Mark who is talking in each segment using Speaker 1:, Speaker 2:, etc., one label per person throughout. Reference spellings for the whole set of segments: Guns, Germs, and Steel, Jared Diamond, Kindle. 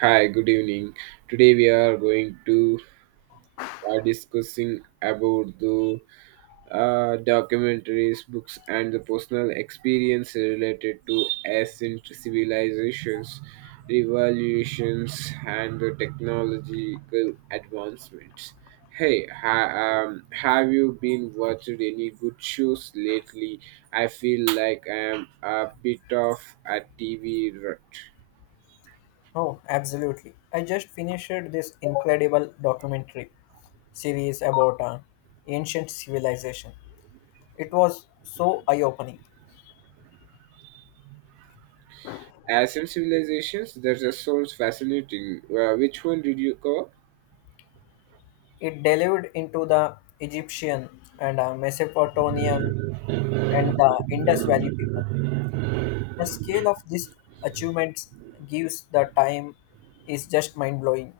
Speaker 1: Hi, good evening. Today we are going to discussing about the documentaries, books, and the personal experience related to ancient civilizations, revolutions, and the technological advancements. Hey, have you been watching any good shows lately? I feel like I am a bit of a TV rut.
Speaker 2: Oh, absolutely. I just finished this incredible documentary series about an ancient civilization. It was so eye opening.
Speaker 1: As in civilizations, there's a source fascinating. Which one did you cover?
Speaker 2: It delved into the Egyptian and Mesopotamian and the Indus Valley people. The scale of these achievements gives the time is just mind blowing.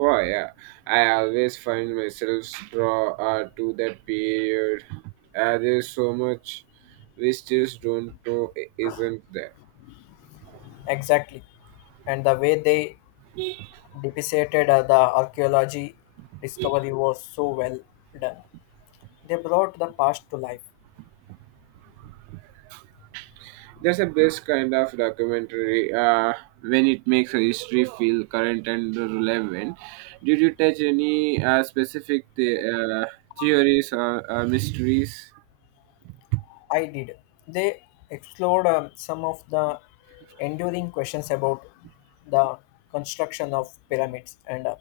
Speaker 1: Oh yeah, I always find myself draw to that period. There's so much we still don't know isn't there.
Speaker 2: Exactly. And the way they depicted the archaeology discovery was so well done. They brought the past to life.
Speaker 1: That's the best kind of documentary when it makes a history feel current and relevant. Did you touch any specific uh, theories or mysteries?
Speaker 2: I did. They explored some of the enduring questions about the construction of pyramids and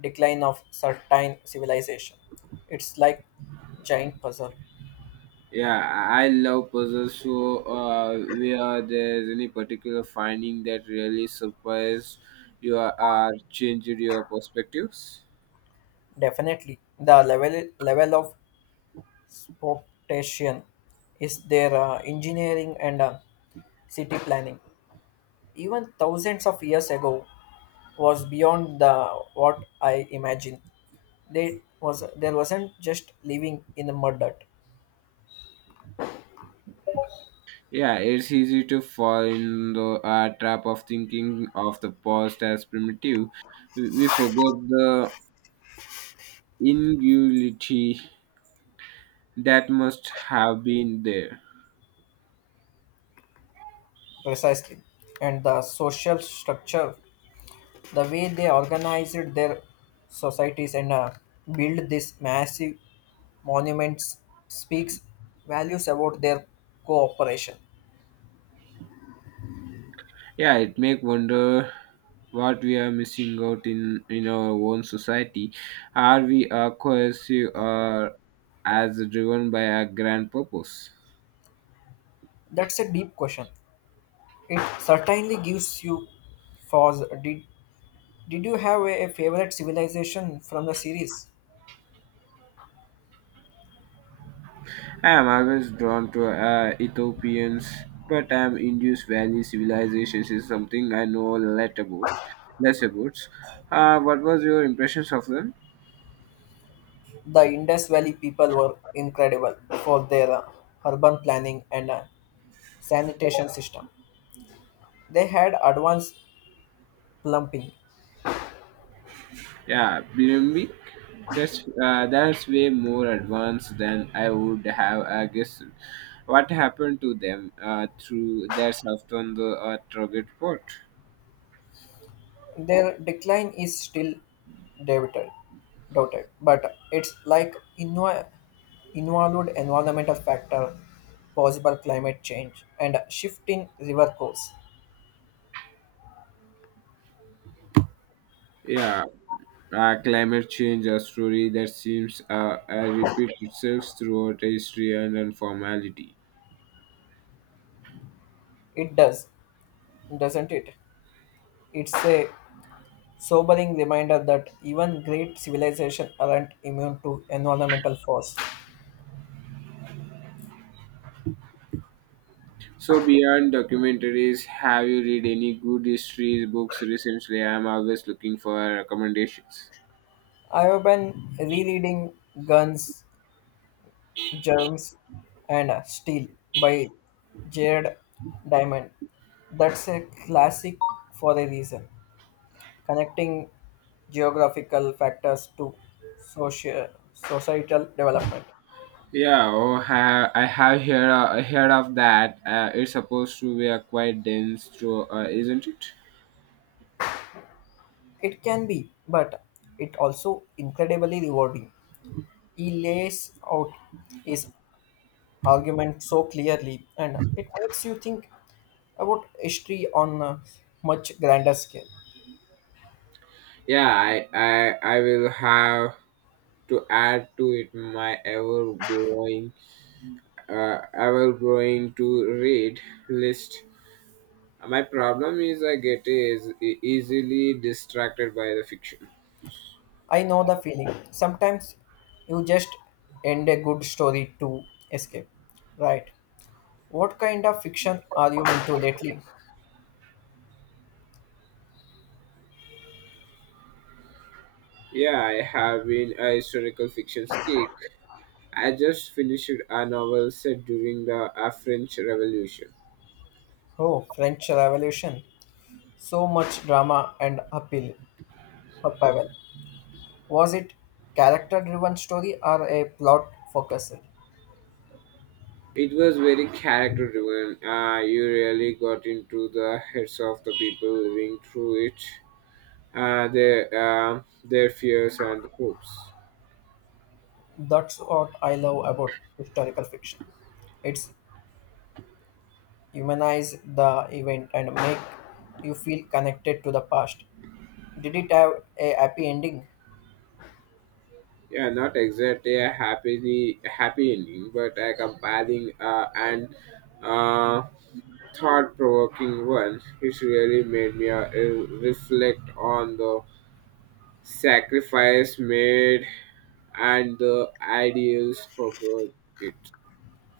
Speaker 2: decline of certain civilization. It's like giant puzzle.
Speaker 1: Yeah, I love puzzles show where there's any particular finding that really surprised you or changed your perspectives.
Speaker 2: Definitely, the level of spotation is their engineering and city planning. Even thousands of years ago was beyond the what I imagined. They was there wasn't just living in the mud dirt,
Speaker 1: Yeah, it's easy to fall in the trap of thinking of the past as primitive. We forget the ingenuity that must have been there.
Speaker 2: precisely, and the social structure, the way they organized their societies and built these massive monuments speaks values about their cooperation.
Speaker 1: Yeah, it make wonder what we are missing out in our own society. Are we cohesive or as driven by a grand purpose?
Speaker 2: That's a deep question. It certainly gives you pause. Did you have a favorite civilization from the series?
Speaker 1: I am always drawn to Ethiopians, but I am Indus Valley civilizations is something I know a lot about. Less about. What was your impressions of them?
Speaker 2: The Indus Valley people were incredible for their urban planning and sanitation system. They had advanced plumbing.
Speaker 1: Yeah, Bilimbic. That's way more advanced than I would have guessed. What happened to them through their soft on the target port?
Speaker 2: Their decline is still debated, doubted, but it's like involved environmental factor, possible climate change, and shift in river course.
Speaker 1: Yeah, climate change a story that seems repeat itself throughout history and informality.
Speaker 2: It does, doesn't it? It's a sobering reminder that even great civilizations aren't immune to environmental force.
Speaker 1: So beyond documentaries, have you read any good history books recently? I'm always looking for recommendations.
Speaker 2: I have been rereading Guns, Germs, and Steel by Jared Diamond. That's a classic for a reason, connecting geographical factors to social, societal development.
Speaker 1: Yeah, oh, I have heard, heard of that. It's supposed to be a quite dense show, isn't it?
Speaker 2: It can be, but it also incredibly rewarding. He lays out his argument so clearly, and it makes you think about history on a much grander scale.
Speaker 1: Yeah, I will have to add to it my ever growing to read list. My problem is I get is easily distracted by the fiction.
Speaker 2: I know the feeling. Sometimes you just end a good story to escape. Right. What kind of fiction are you into lately?
Speaker 1: Yeah, I have been a historical fiction geek. I just finished a novel set during the French Revolution.
Speaker 2: Oh, French Revolution. So much drama and appeal. Upheaval. Was it character driven story or a plot focused?
Speaker 1: It was very character driven. You really got into the heads of the people living through it, their fears and hopes.
Speaker 2: That's what I love about historical fiction. It's humanize the event and make you feel connected to the past. Did it have a happy ending?
Speaker 1: Yeah, not exactly a happily happy ending, but a compelling and uh, thought-provoking one. It really made me reflect on the sacrifice made and the ideals for good it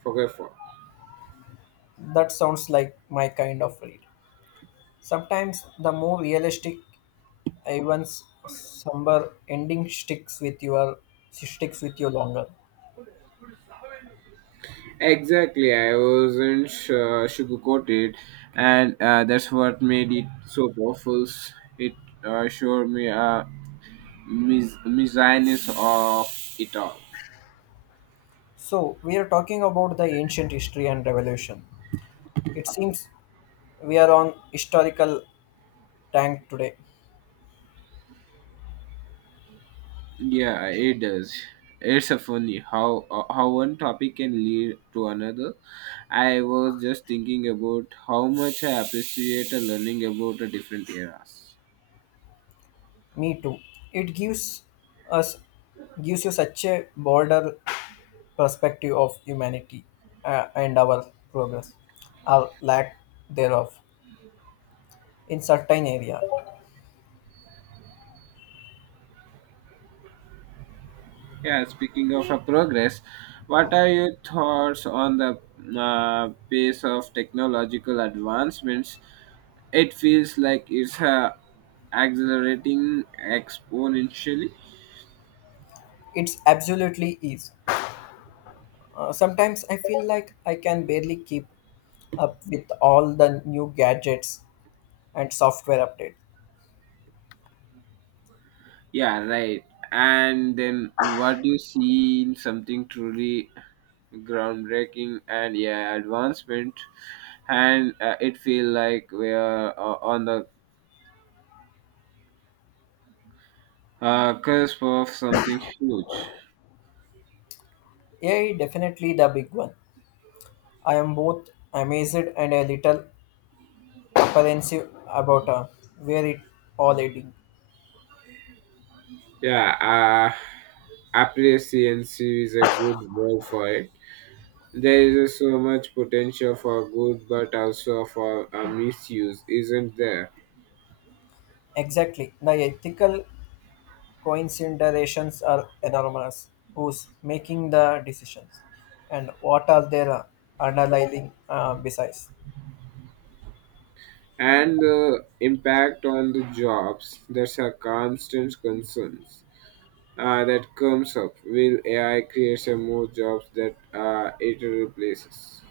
Speaker 1: for.
Speaker 2: That sounds like my kind of read. Sometimes the more realistic, even somber ending sticks with your sticks with you longer.
Speaker 1: Exactly, I wasn't sugarcoated, and that's what made it so powerful. It showed me misogynist of it all.
Speaker 2: So we are talking about the ancient history and revolution. It seems we are on historical tank today.
Speaker 1: Yeah, it does. It's a funny how how one topic can lead to another. I was just thinking about how much I appreciate learning about a different eras.
Speaker 2: Me too. It us gives you such a broader perspective of humanity and our progress, our lack thereof, in certain area.
Speaker 1: Yeah, speaking of a progress, what are your thoughts on the pace of technological advancements? It feels like it's accelerating exponentially.
Speaker 2: It's absolutely is. Sometimes I feel like I can barely keep up with all the new gadgets and software updates.
Speaker 1: Yeah, right. And then what do you see in something truly groundbreaking and yeah, advancement? And it feels like we are on the cusp of something huge.
Speaker 2: AI definitely the big one. I am both amazed and a little apprehensive about where it all leading.
Speaker 1: Yeah, Appreciancy is a good word for it. There is so much potential for good, but also for a misuse, isn't there?
Speaker 2: Exactly, the ethical coinciderations are enormous. Who's making the decisions? And what are their underlying besides?
Speaker 1: And the impact on the jobs, that's a constant concern that comes up. Will AI create some more jobs that it replaces?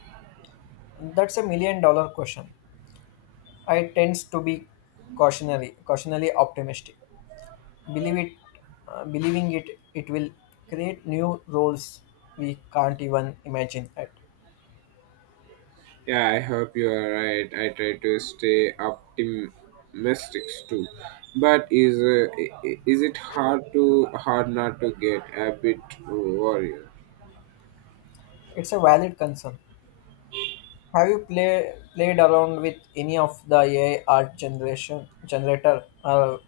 Speaker 2: That's a million dollar question. I tends to be cautionally optimistic. Believe it, believing it, it will create new roles we can't even imagine yet.
Speaker 1: Yeah, I hope you are right. I try to stay optimistic too, but is is it hard to hard not to get a bit worried?
Speaker 2: It's a valid concern. Have you played around with any of the AI art generation generator or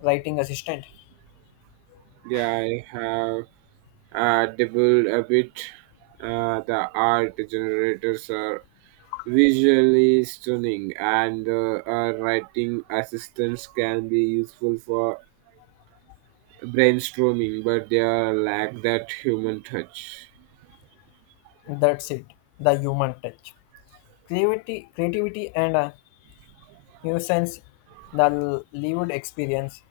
Speaker 2: writing assistant?
Speaker 1: Yeah, I have dabbled a bit. The art generators are visually stunning, and writing assistants can be useful for brainstorming, but they are lack that human touch.
Speaker 2: That's it, the human touch. Creativity and a nuisance, the lived experience.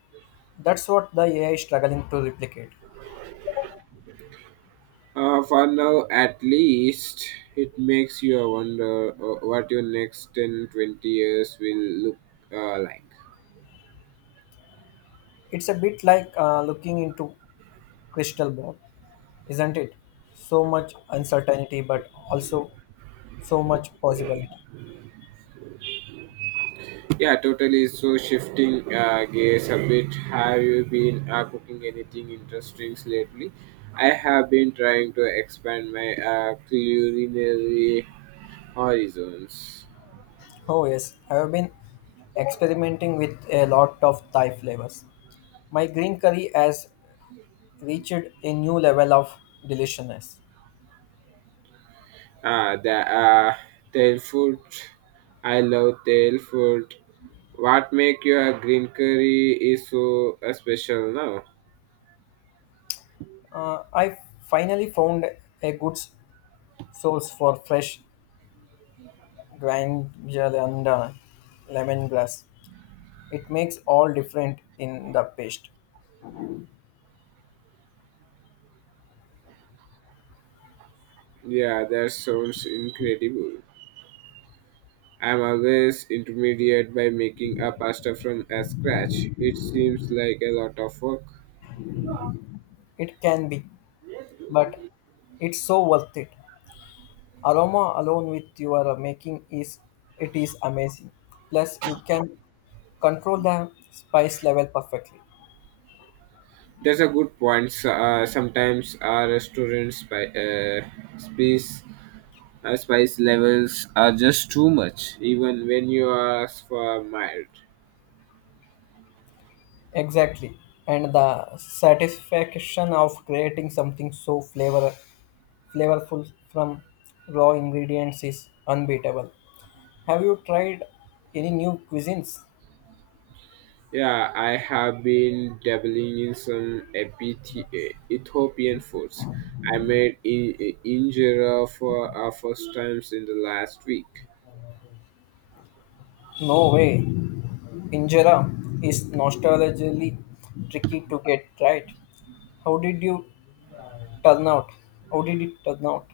Speaker 2: That's what the AI is struggling to replicate.
Speaker 1: For now, at least, it makes you wonder what your next 10, 20 years will look like.
Speaker 2: It's a bit like looking into crystal ball, isn't it? So much uncertainty, but also so much possibility.
Speaker 1: Yeah, totally. So, shifting gears a bit, have you been cooking anything interesting lately? I have been trying to expand my culinary horizons.
Speaker 2: Oh yes, I have been experimenting with a lot of Thai flavors. My green curry has reached a new level of deliciousness.
Speaker 1: Ah, the tail food. I love tail food. What make your green curry is so special now?
Speaker 2: I finally found a source for fresh ginger and lemongrass. It makes all different in the paste.
Speaker 1: Yeah, that sounds incredible. I'm always intermediate by making a pasta from scratch. It seems like a lot of work.
Speaker 2: It can be, but it's so worth it. Aroma alone with your making is it is amazing. Plus, you can control the spice level perfectly.
Speaker 1: That's a good point. So, sometimes our restaurants spice spice levels are just too much, even when you ask for mild.
Speaker 2: Exactly, and the satisfaction of creating something so flavorful from raw ingredients is unbeatable. Have you tried any new cuisines?
Speaker 1: Yeah, I have been dabbling in some Ethiopian foods. I made injera for our first times in the last week.
Speaker 2: No way. Injera is nostalgically tricky to get right. How did you turn out? How did it turn out?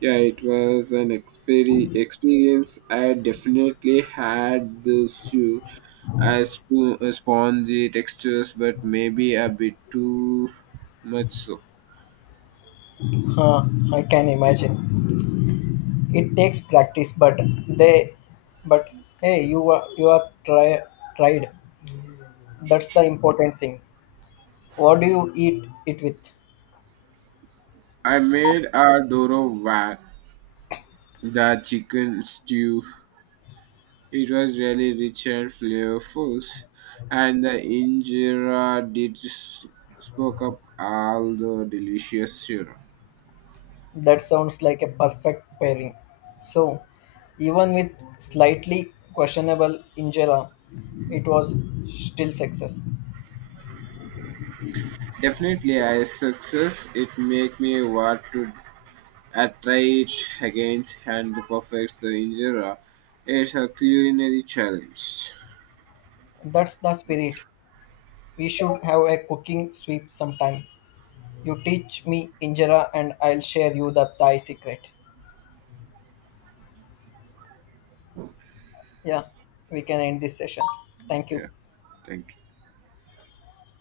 Speaker 1: Yeah, it was an experience. I definitely had the spongy textures, but maybe a bit too much so.
Speaker 2: Huh, I can imagine. It takes practice, they, but hey, you are tried. That's the important thing. What do you eat it with?
Speaker 1: I made a doro wag, the chicken stew. It was really rich and flavorful, and the injera spoke up all the delicious syrup.
Speaker 2: That sounds like a perfect pairing. So, even with slightly questionable injera, it was still success.
Speaker 1: Definitely a success. It make me want to try it again and perfect the injera. It's a culinary challenge.
Speaker 2: That's the spirit. We should have a cooking sweep sometime. You teach me injera and I'll share you the Thai secret. Yeah, we can end this session. Thank
Speaker 1: Yeah,
Speaker 2: you.
Speaker 1: thank you.